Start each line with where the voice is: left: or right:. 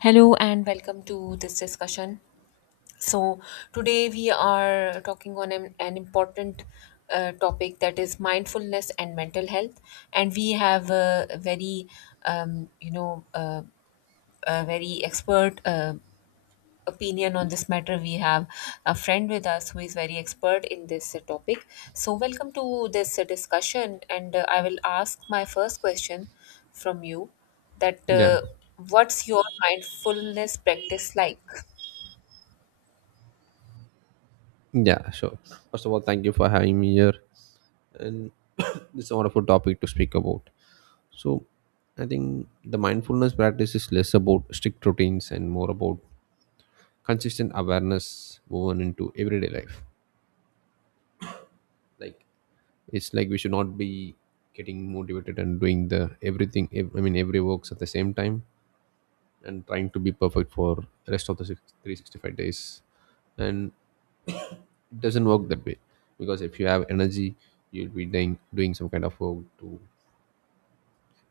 left: Hello and welcome to this discussion. So, today we are talking on an important topic that is mindfulness and mental health. And we have um, you know, uh, a very expert opinion on this matter. We have a friend with us who is very expert in this topic. So, welcome to this discussion. And I will ask my first question from you that
right: Yeah,
left: what's your mindfulness practice like?
right: yeah, sure. First of all, thank you for having me here, and it's a wonderful topic to speak about. So, I think the mindfulness practice is less about strict routines and more about consistent awareness woven into everyday life. Like it's like we should not be getting motivated and doing the everything. Ev- I mean, every works at the same time and trying to be perfect for rest of the 365 days, and it doesn't work that way, because if you have energy you'll be doing some kind of work to,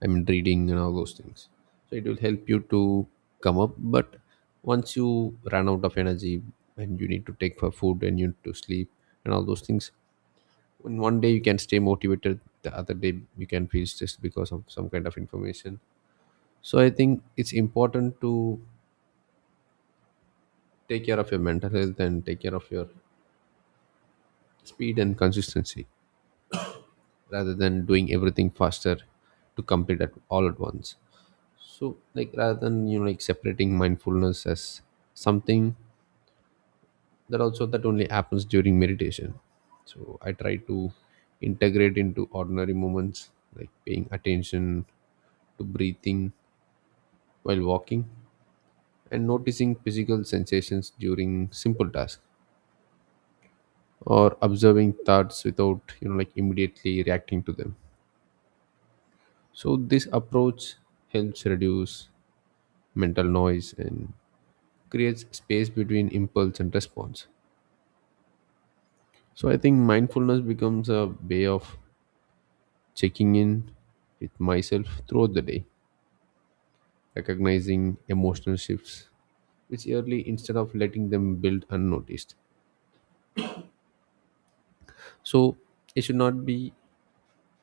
right: I mean reading and all those things, so it will help you to come up. But once you run out of energy and you need to take for food and you need to sleep and all those things, in one day you can stay motivated, the other day you can feel stressed because of some kind of information. So I think it's important to take care of your mental health and take care of your speed and consistency, rather than doing everything faster to complete it all at once. So, like rather than you know like separating mindfulness as something that also that only happens during meditation, so I try to integrate into ordinary moments, like paying attention to breathing while walking, and noticing physical sensations during simple tasks, or observing thoughts without you know like immediately reacting to them. So this approach helps reduce mental noise and creates space between impulse and response. So I think mindfulness becomes a way of checking in with myself throughout the day, recognizing emotional shifts which early instead of letting them build unnoticed. So it should not be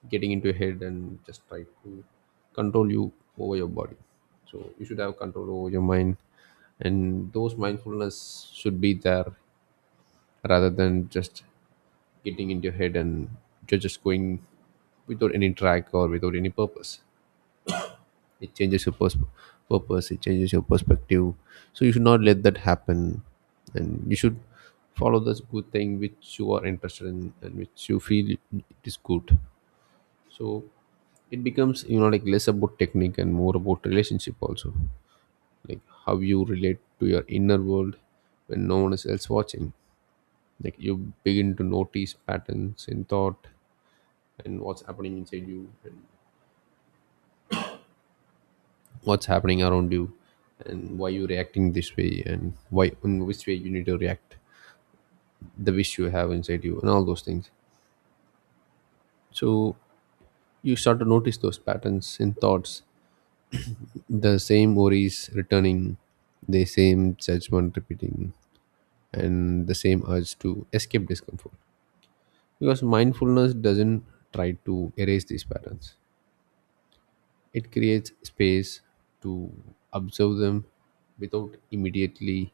right: getting into your head and just try to control you over your body. So you should have control over your mind, and those mindfulness should be there rather than just getting into your head, and you're just going without any track or without any purpose. It changes your perspective, so you should not let that happen, and you should follow this good thing which you are interested in and which you feel it is good. So it becomes you know like less about technique and more about relationship also, like how you relate to your inner world when no one is else watching. Like you begin to notice patterns in thought, and what's happening inside you, and what's happening around you, and why you reacting this way, and why in which way you need to react, the wish you have inside you, and all those things. So you start to notice those patterns in thoughts, the same worries returning, the same judgment repeating, and the same urge to escape discomfort, because mindfulness doesn't try to erase these patterns. It creates space to observe them without immediately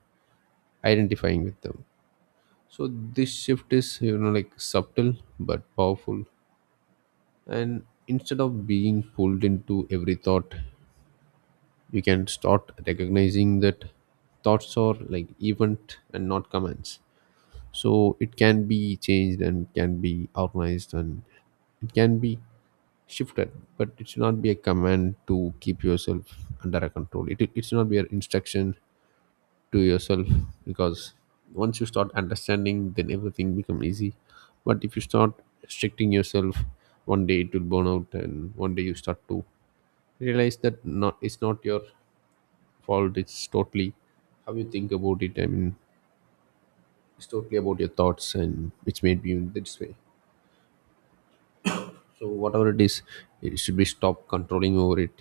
right: identifying with them. So this shift is you know like subtle but powerful. And instead of being pulled into every thought, you can start recognizing that thoughts are like event and not commands. So it can be changed and can be organized, and it can be shifted, but it should not be a command to keep yourself under a control. It should not be an instruction to yourself, because once you start understanding then everything become easy, but if you start restricting yourself, one day it will burn out, and one day you start to realize that not it's not your fault. It's totally how you think about it, I mean it's totally about your thoughts and which made you in this way. So whatever it is, it should be stop controlling over it,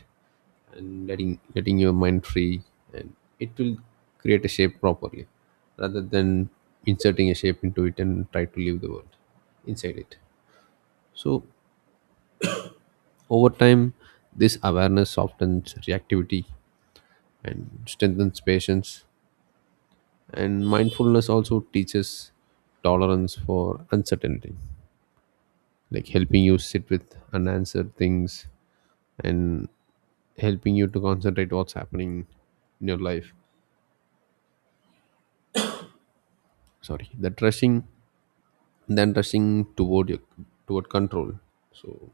right: and letting your mind free, and it will create a shape properly, rather than inserting a shape into it and try to leave the world inside it. So over time this awareness softens reactivity and strengthens patience, and mindfulness also teaches tolerance for uncertainty, like helping you sit with unanswered things, and helping you to concentrate what's happening in your life, sorry that rushing than rushing toward toward control. So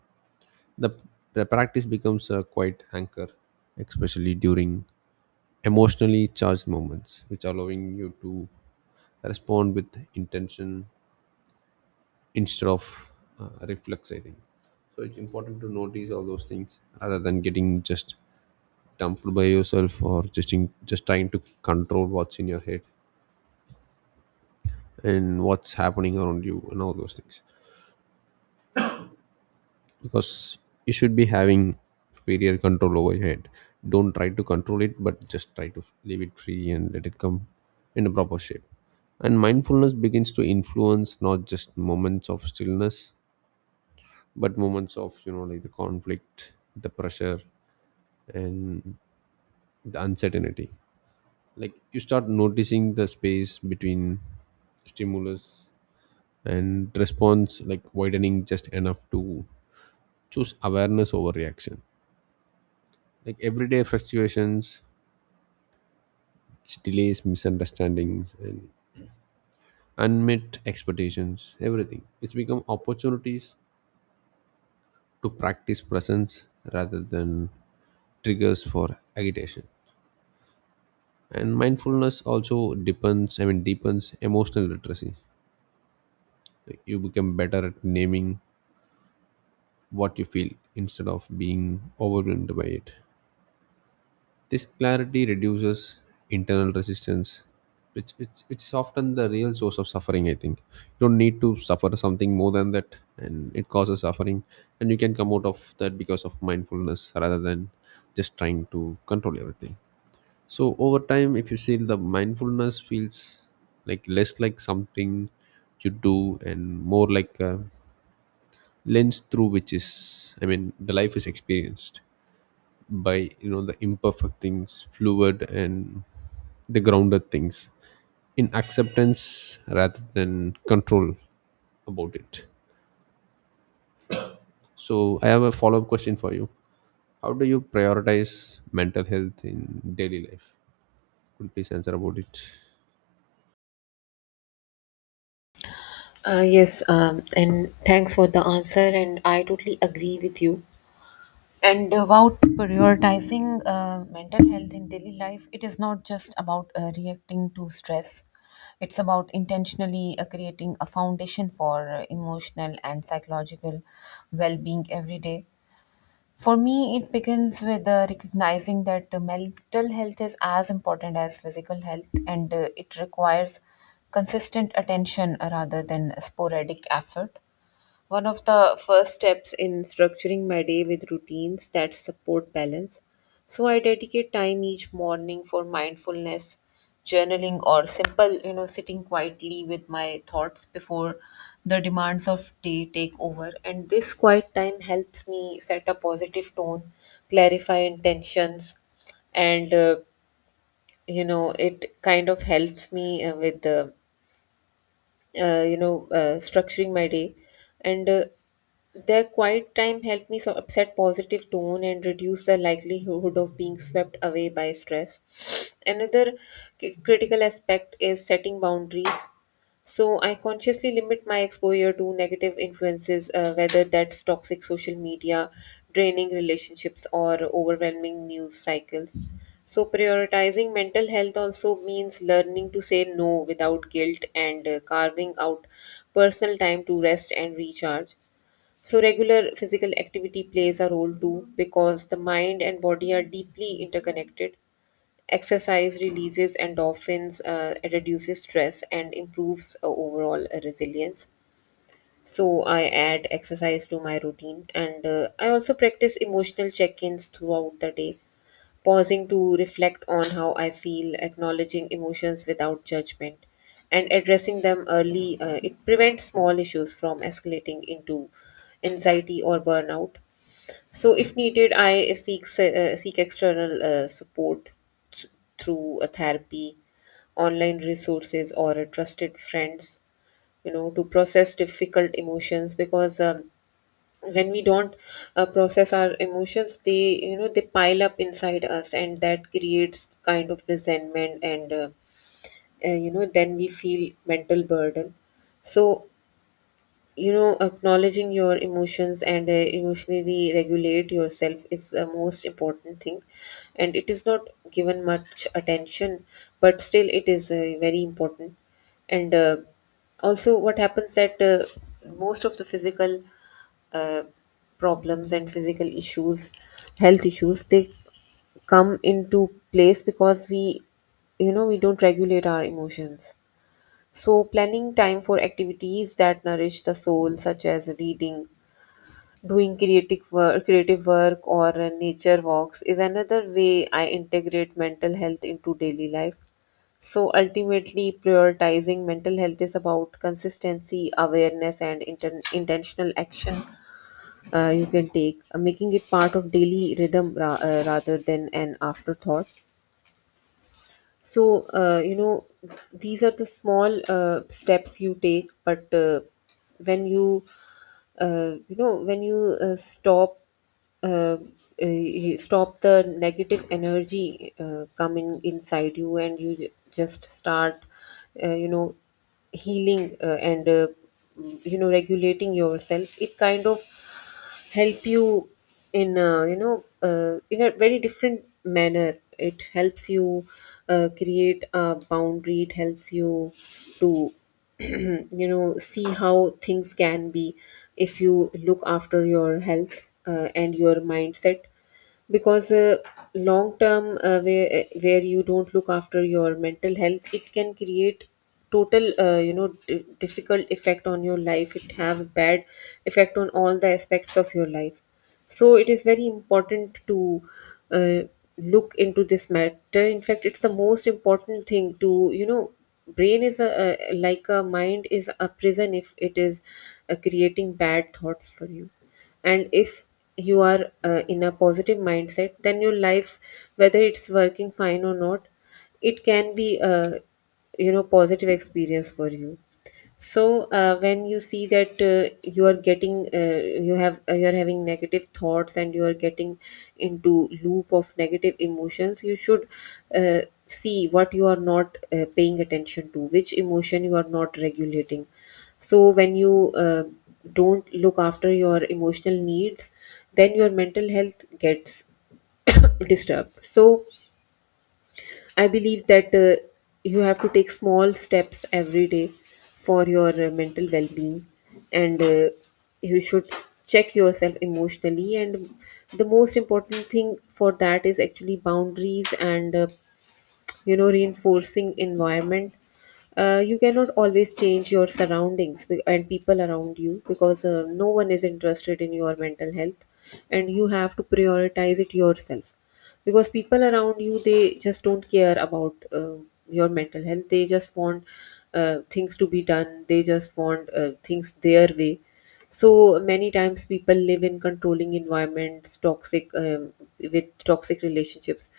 right: the the practice becomes a quiet anchor, especially during emotionally charged moments, which allowing you to respond with intention instead of reflex. I think so. It's important to notice all those things rather than getting just dumped by yourself, or just trying to control what's in your head and what's happening around you and all those things. Because you should be having superior control over your head. Don't try to control it, but just try to leave it free and let it come in a proper shape. And mindfulness begins to influence not just moments of stillness, but moments of you know like the conflict, the pressure, and the uncertainty. Like you start noticing the space between stimulus and response, like widening just enough to choose awareness over reaction. Like everyday fluctuations, delays, misunderstandings, and unmet expectations, everything it's become opportunities to practice presence rather than triggers for agitation. And mindfulness also depends I mean deepens emotional literacy, like you become better at naming what you feel instead of being overwhelmed by it. This clarity reduces internal resistance, which it's often the real source of suffering. I think you don't need to suffer something more than that, and it causes suffering, and you can come out of that because of mindfulness rather than just trying to control everything. So over time, if you see the mindfulness feels like less like something you do and more like a lens through which is, I mean, the life is experienced by you know the imperfect things fluid and the grounded things in acceptance rather than control about it. So I have a follow-up question for you. How do you prioritize mental health in daily life? Could you please answer about it?
left: Yes, and thanks for the answer. And I totally agree with you. And about prioritizing mental health in daily life, it is not just about reacting to stress. It's about intentionally creating a foundation for emotional and psychological well being every day. For me, it begins with recognizing that mental health is as important as physical health, and it requires consistent attention rather than sporadic effort. One of the first steps in structuring my day with routines that support balance. So I dedicate time each morning for mindfulness, journaling, or simple, sitting quietly with my thoughts before the demands of day take over. And this quiet time helps me set a positive tone, clarify intentions, and it kind of helps me with the structuring my day. And Their quiet time helped me so upset positive tone and reduce the likelihood of being swept away by stress. Another critical aspect is setting boundaries. So I consciously limit my exposure to negative influences, whether that's toxic social media, draining relationships, or overwhelming news cycles. So prioritizing mental health also means learning to say no without guilt and carving out personal time to rest and recharge. So regular physical activity plays a role too, because the mind and body are deeply interconnected. Exercise releases endorphins, it reduces stress, and improves overall resilience. So, I add exercise to my routine, and I also practice emotional check ins throughout the day, pausing to reflect on how I feel, acknowledging emotions without judgment, and addressing them early. It prevents small issues from escalating into anxiety or burnout. So, if needed, I seek external support th- through a therapy, online resources, or a trusted friends, to process difficult emotions, because when we don't process our emotions, they you know they pile up inside us, and that creates kind of resentment, and then we feel mental burden. So acknowledging your emotions and emotionally regulate yourself is the most important thing, and it is not given much attention, but still it is very important. And also what happens that most of the physical uh, problems and physical issues health issues, they come into place because we you know we don't regulate our emotions. So, planning time for activities that nourish the soul, such as reading, doing creative work, or nature walks, is another way I integrate mental health into daily life. So, ultimately, prioritizing mental health is about consistency, awareness, and intentional action you can take, making it part of daily rhythm rather than an afterthought. So, these are the small steps you take, but when you, when you stop, uh, uh, stop the negative energy coming inside you, and you just start uh, you know, healing and regulating yourself. It kind of help you in a very different manner. It helps you create a boundary. It helps you to see how things can be if you look after your health and your mindset. Because long term, where you don't look after your mental health, it can create total difficult effect on your life. It have a bad effect on all the aspects of your life. So it is very important to uh, look into this matter. In fact, it's the most important thing to. You know, brain is a like a mind is a prison if it is creating bad thoughts for you. And if you are in a positive mindset, then your life, whether it's working fine or not, it can be a positive experience for you. So when you see that you are having negative thoughts and you are getting into loop of negative emotions, you should see what you are not paying attention to, which emotion you are not regulating. So when you don't look after your emotional needs, then your mental health gets disturbed. So I believe that you have to take small steps every day for your mental well-being, and you should check yourself emotionally. And the most important thing for that is actually boundaries and reinforcing environment. You cannot always change your surroundings and people around you, because no one is interested in your mental health and you have to prioritize it yourself. Because people around you, they just don't care about your mental health. They just want things to be done. They just want things their way. So many times people live in controlling environments, toxic, with toxic relationships,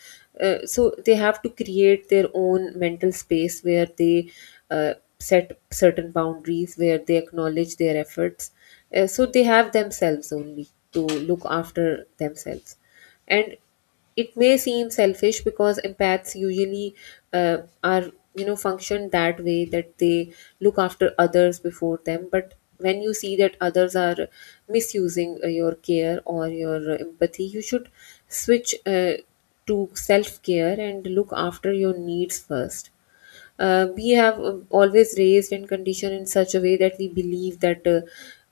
left: so they have to create their own mental space where they uh, set certain boundaries, where they acknowledge their efforts, so they have themselves only to look after themselves. And it may seem selfish, because empaths usually are function that way, that they look after others before them. But when you see that others are misusing your care or your empathy, you should switch to self care and look after your needs first. We have always raised and conditioned in such a way that we believe that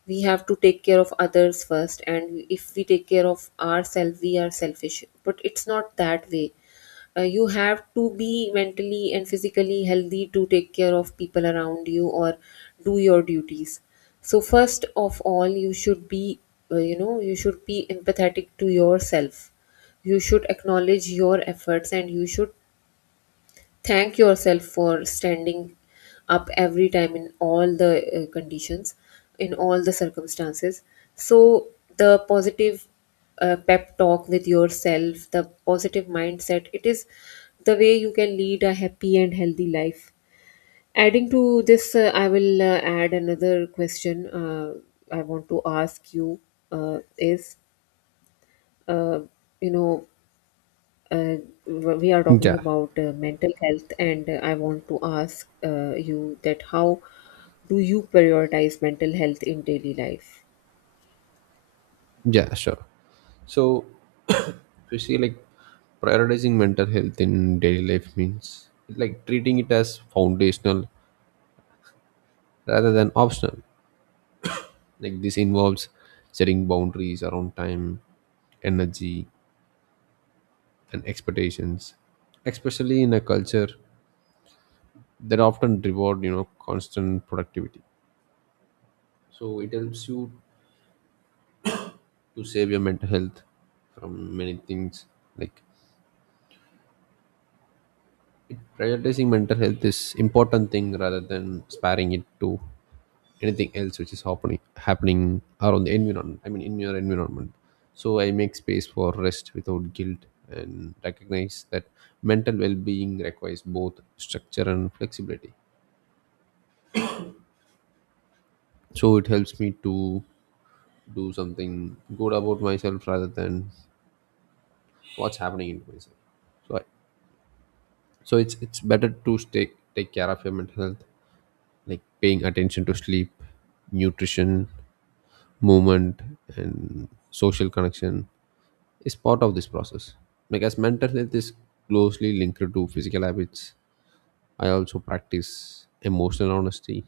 left: we have to take care of others first, and if we take care of ourselves we are selfish, but it's not that way. You have to be mentally and physically healthy to take care of people around you or do your duties. So first of all you should be you should be empathetic to yourself. You should acknowledge your efforts and you should thank yourself for standing up every time, in all the conditions, in all the circumstances. So the positive pep talk with yourself, the positive mindset, it is the way you can lead a happy and healthy life. Adding to this, I will add another question. I want to ask you, is uh, you know uh, we are talking
right: yeah
left: about mental health, and I want to ask you, that how do you prioritize mental health in daily life?
right: yeah sure. So if you see like prioritizing mental health in daily life means like treating it as foundational rather than optional. Like this involves setting boundaries around time, energy, and expectations, especially in a culture that often reward you know constant productivity. So it helps you to save your mental health from many things. Like prioritizing mental health is important thing rather than sparing it to anything else which is happening, around the environment. I mean, in your environment. So I make space for rest without guilt and recognize that mental well-being requires both structure and flexibility. So it helps me to do something good about myself rather than what's happening in myself. So I, so it's better to stay take care of your mental health, like paying attention to sleep, nutrition, movement, and social connection is part of this process. Like as mental health is closely linked to physical habits, I also practice emotional honesty,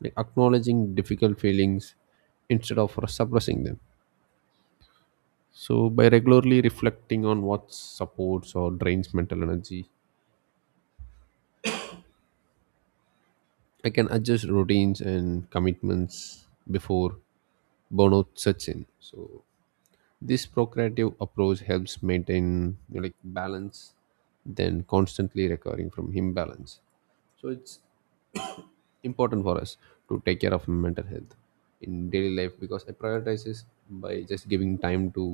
right: like acknowledging difficult feelings instead of suppressing them. So by regularly reflecting on what supports or drains mental energy, I can adjust routines and commitments before burnout sets in. So this procreative approach helps maintain you know, like balance then constantly recovering from imbalance. So it's important for us to take care of mental health in daily life, because I prioritize this by just giving time to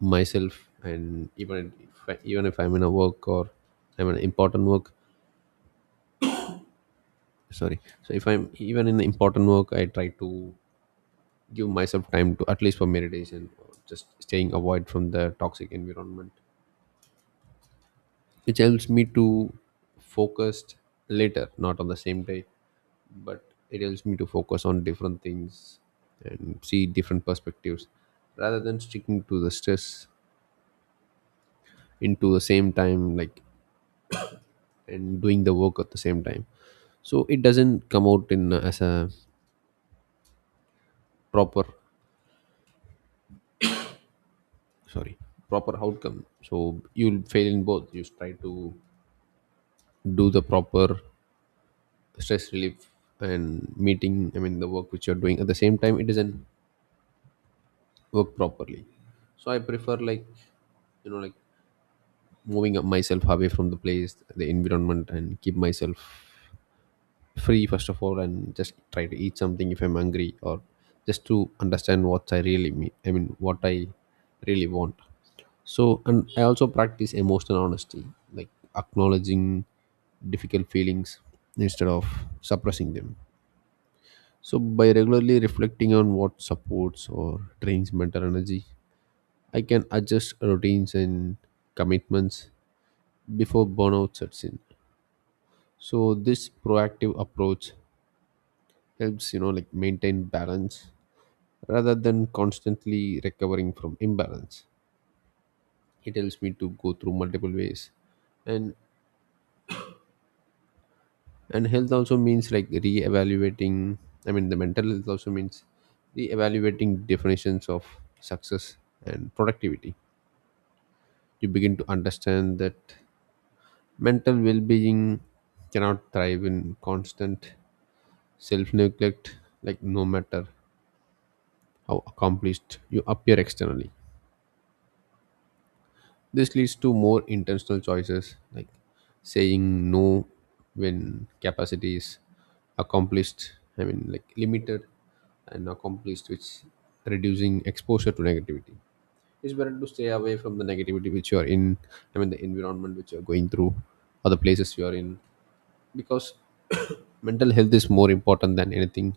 right: myself. And even if I'm in a work or I'm in an important work, sorry so if I'm even in important work I try to give myself time to at least for meditation, or just staying avoid from the toxic environment, which helps me to focus later, not on the same day, but it helps me to focus on different things and see different perspectives, rather than sticking to the stress into the same time like and doing the work at the same time. So it doesn't come out in as a proper sorry proper outcome, so you'll fail in both. You try to do the proper stress relief and meeting, I mean the work which you're doing at the same time, it doesn't work properly. So I prefer like you know like moving up myself away from the place, the environment, and keep myself free first of all, and just try to eat something if I'm hungry, or just to understand what I really mean, I mean what I really want. So and I also practice emotional honesty, like acknowledging difficult feelings instead of suppressing them. So by regularly reflecting on what supports or drains mental energy, I can adjust routines and commitments before burnout sets in. So this proactive approach helps, you know, like maintain balance rather than constantly recovering from imbalance. It helps me to go through multiple ways. And and health also means like re-evaluating I mean the mental health also means re-evaluating definitions of success and productivity. You begin to understand that mental well-being cannot thrive in constant self-neglect, like no matter how accomplished you appear externally. This leads to more intentional choices like saying no when capacity is accomplished, like limited and accomplished, which reducing exposure to negativity. It's better to stay away from the negativity which you are in, the environment which you are going through or the places you are in, because mental health is more important than anything,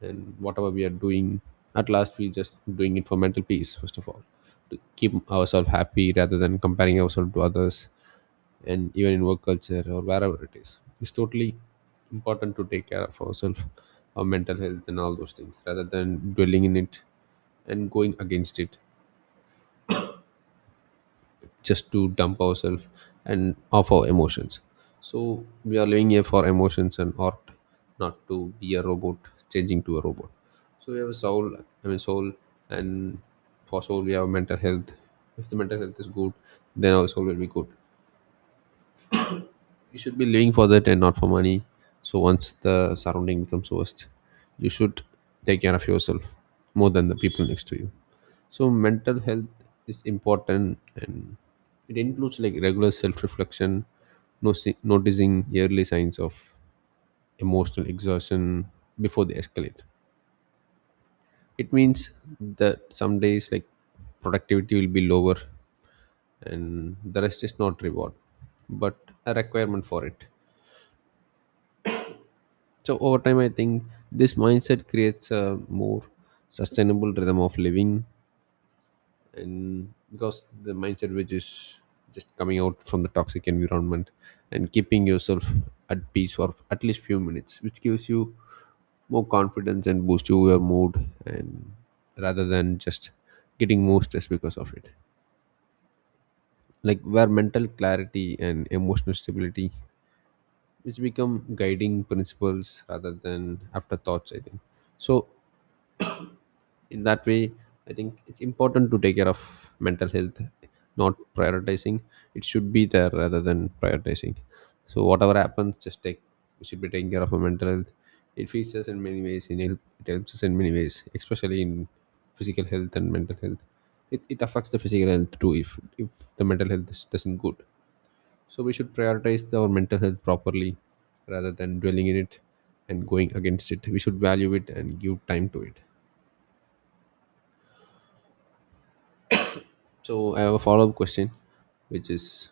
right: and whatever we are doing, at last we just doing it for mental peace first of all, to keep ourselves happy rather than comparing ourselves to others. And even in work culture or wherever it is, it's totally important to take care of ourselves, our mental health and all those things, rather than dwelling in it and going against it, just to dump ourselves and of our emotions. So we are living here for emotions and art, not to be a robot, changing to a robot. So we have a soul, soul and for soul we have mental health. If the mental health is good, then our soul will be good. You should be living for that and not for money. So once the surrounding becomes worst, you should take care of yourself more than the people next to you. So mental health is important, and it includes like regular self-reflection, noticing early signs of emotional exhaustion before they escalate. It means that some days like productivity will be lower, and the rest is not reward, but a requirement for it. So over time, I think this mindset creates a more sustainable rhythm of living, and because the mindset which is just coming out from the toxic environment and keeping yourself at peace for at least few minutes, which gives you more confidence and boost you your mood, and rather than just getting more stress because of it. Like where mental clarity and emotional stability, which become guiding principles rather than afterthoughts, I think. So in that way I think it's important to take care of mental health, not prioritizing, it should be there rather than prioritizing. So whatever happens, just take, we should be taking care of our mental health. It features in many ways in help, it helps us in many ways, especially in physical health and mental health. It affects the physical health too if the mental health is, doesn't good. So we should prioritize our mental health properly rather than dwelling in it and going against it. We should value it and give time to it. So I have a follow-up question, which is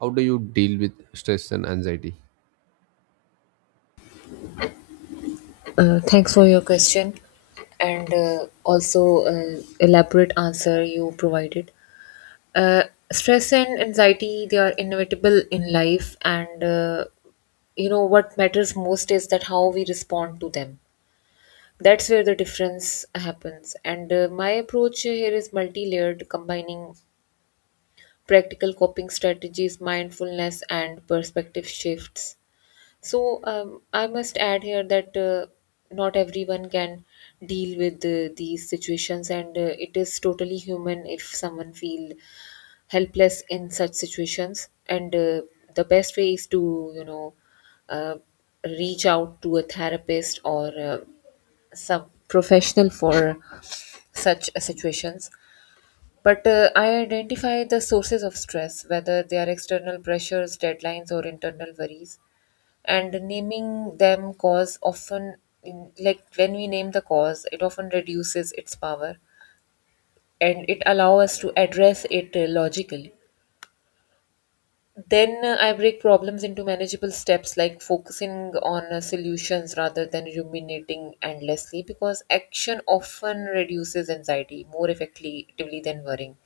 right: how do you deal with stress and anxiety?
left: Thanks for your question, and also elaborate answer you provided. Uh, Stress and anxiety, they are inevitable in life, and you know what matters most is that how we respond to them. That's where the difference happens. And my approach here is multi-layered, combining practical coping strategies, mindfulness, and perspective shifts. So, I must add here that not everyone can deal with these situations, and it is totally human if someone feel helpless in such situations. And the best way is to, uh, reach out to a therapist or some professional for such situations. But I identify the sources of stress, whether they are external pressures, deadlines, or internal worries. And naming them cause often, like when we name the cause, it often reduces its power and it allows us to address it logically. Then I break problems into manageable steps, like focusing on solutions rather than ruminating endlessly, because action often reduces anxiety more effectively than worrying.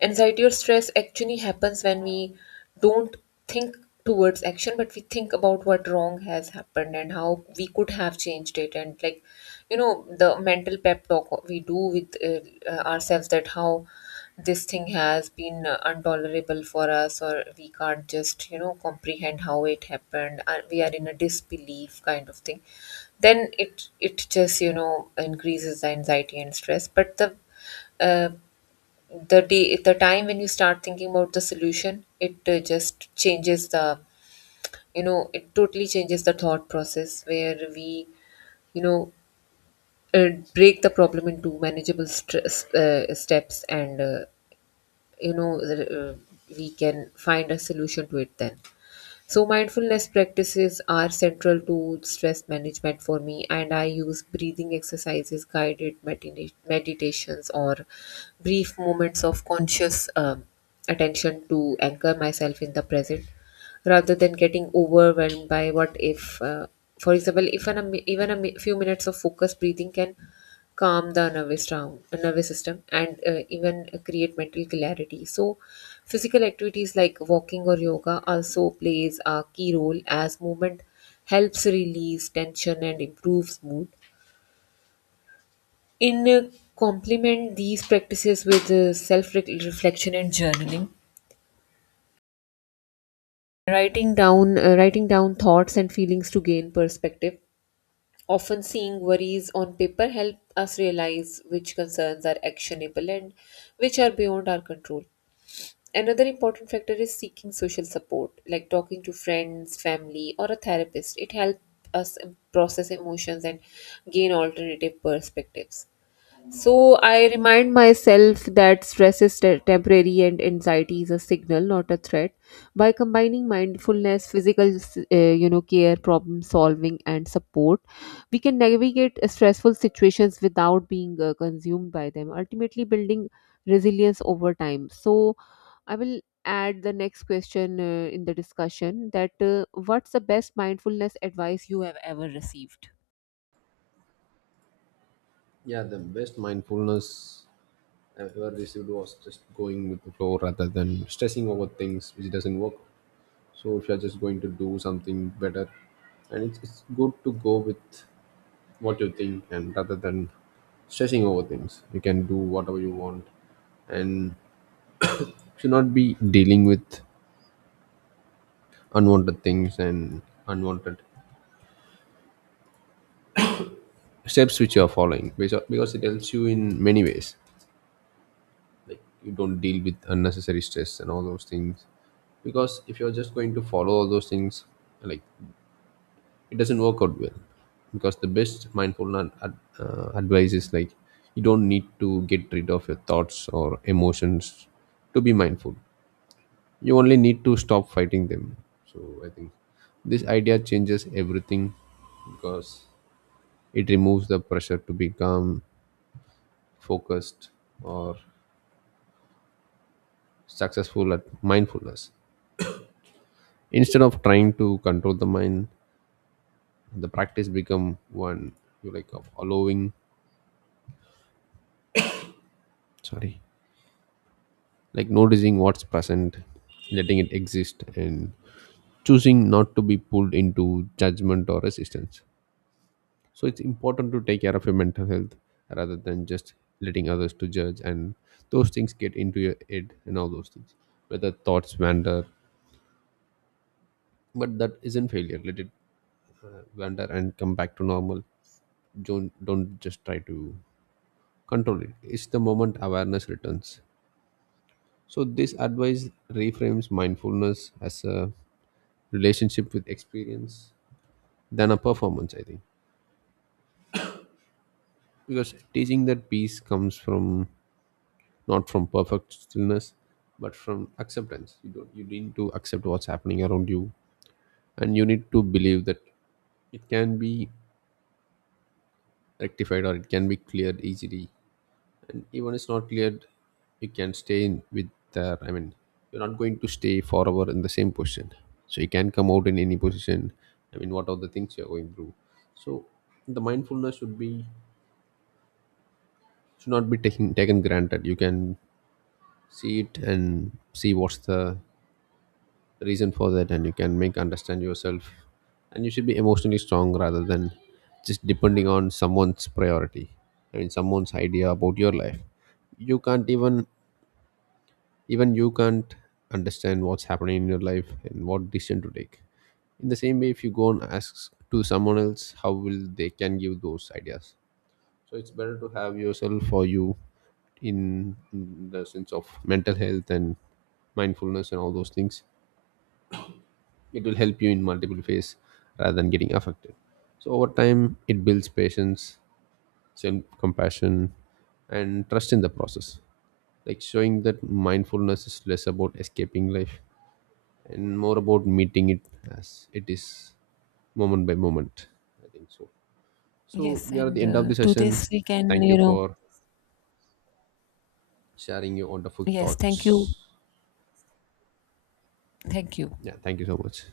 left: Anxiety or stress actually happens when we don't think towards action, but we think about what wrong has happened and how we could have changed it. And, the mental pep talk we do with ourselves, that how this thing has been intolerable for us, or we can't just, comprehend how it happened, and we are in a disbelief kind of thing, then it just increases the anxiety and stress. But uh, the time when you start thinking about the solution, it just changes the it totally changes the thought process, where we you know uh, break the problem into manageable stress, steps, and you know uh, we can find a solution to it then. So mindfulness practices are central to stress management for me, and I use breathing exercises, guided meditations, or brief moments of conscious attention to anchor myself in the present rather than getting overwhelmed by what if. For example, if an, ami- even a mi- few minutes of focused breathing can calm the nervous down nervous system and even create mental clarity. So physical activities like walking or yoga also plays a key role, as movement helps release tension and improves mood. In Complement these practices with self reflection and journaling, writing down thoughts and feelings to gain perspective. Often seeing worries on paper help us realize which concerns are actionable and which are beyond our control. Another important factor is seeking social support, like talking to friends, family, or a therapist. It helps us process emotions and gain alternative perspectives. So I remind myself that stress is temporary and anxiety is a signal, not a threat. By combining mindfulness, physical, care, problem solving, and support, we can navigate stressful situations without being consumed by them, ultimately building resilience over time. So I will add the next question in the discussion, that what's the best mindfulness advice you have ever received?
right: Yeah, the best mindfulness I've ever received was just going with the flow rather than stressing over things which doesn't work. So if you're just going to do something better, and it's good to go with what you think, and rather than stressing over things, you can do whatever you want and should not be dealing with unwanted things and unwanted steps which you are following, because it helps you in many ways, like you don't deal with unnecessary stress and all those things. Because if you're just going to follow all those things, like it doesn't work out well. Because the best mindfulness advice is like, you don't need to get rid of your thoughts or emotions to be mindful, you only need to stop fighting them. So I think this idea changes everything, because it removes the pressure to be calm, focused, or successful at mindfulness. Instead of trying to control the mind, the practice become one you like of allowing, sorry, like noticing what's present, letting it exist, and choosing not to be pulled into judgment or resistance. So it's important to take care of your mental health, rather than just letting others to judge and those things get into your head and all those things. Whether thoughts wander, but that isn't failure, let it wander and come back to normal. Don't just try to control it, it's the moment awareness returns. So this advice reframes mindfulness as a relationship with experience than a performance, I think. Because teaching that peace comes from, not from perfect stillness, but from acceptance. You don't you need to accept what's happening around you, and you need to believe that it can be rectified or it can be cleared easily. And even it's not cleared, you can stay in with the, you're not going to stay forever in the same position, so you can come out in any position, what are the things you're going through. So the mindfulness should not be taken granted. You can see it and see what's the reason for that, and you can make understand yourself, and you should be emotionally strong rather than just depending on someone's priority, someone's idea about your life. You can't even even you can't understand what's happening in your life and what decision to take. In the same way, if you go and ask to someone else, how will they can give those ideas? So it's better to have yourself or you, in the sense of mental health and mindfulness and all those things. It will help you in multiple ways rather than getting affected. So over time it builds patience, self compassion, and trust in the process, like showing that mindfulness is less about escaping life and more about meeting it as it is, moment by moment, I think so. So
left: Yes,
right: we are at the
left: and
right: end of the
left: to
right: session.
left: this we can,
right: Thank you for sharing your wonderful
left: Yes, thank you.
right: thoughts.
left: Thank you.
right: Yeah, thank you so much.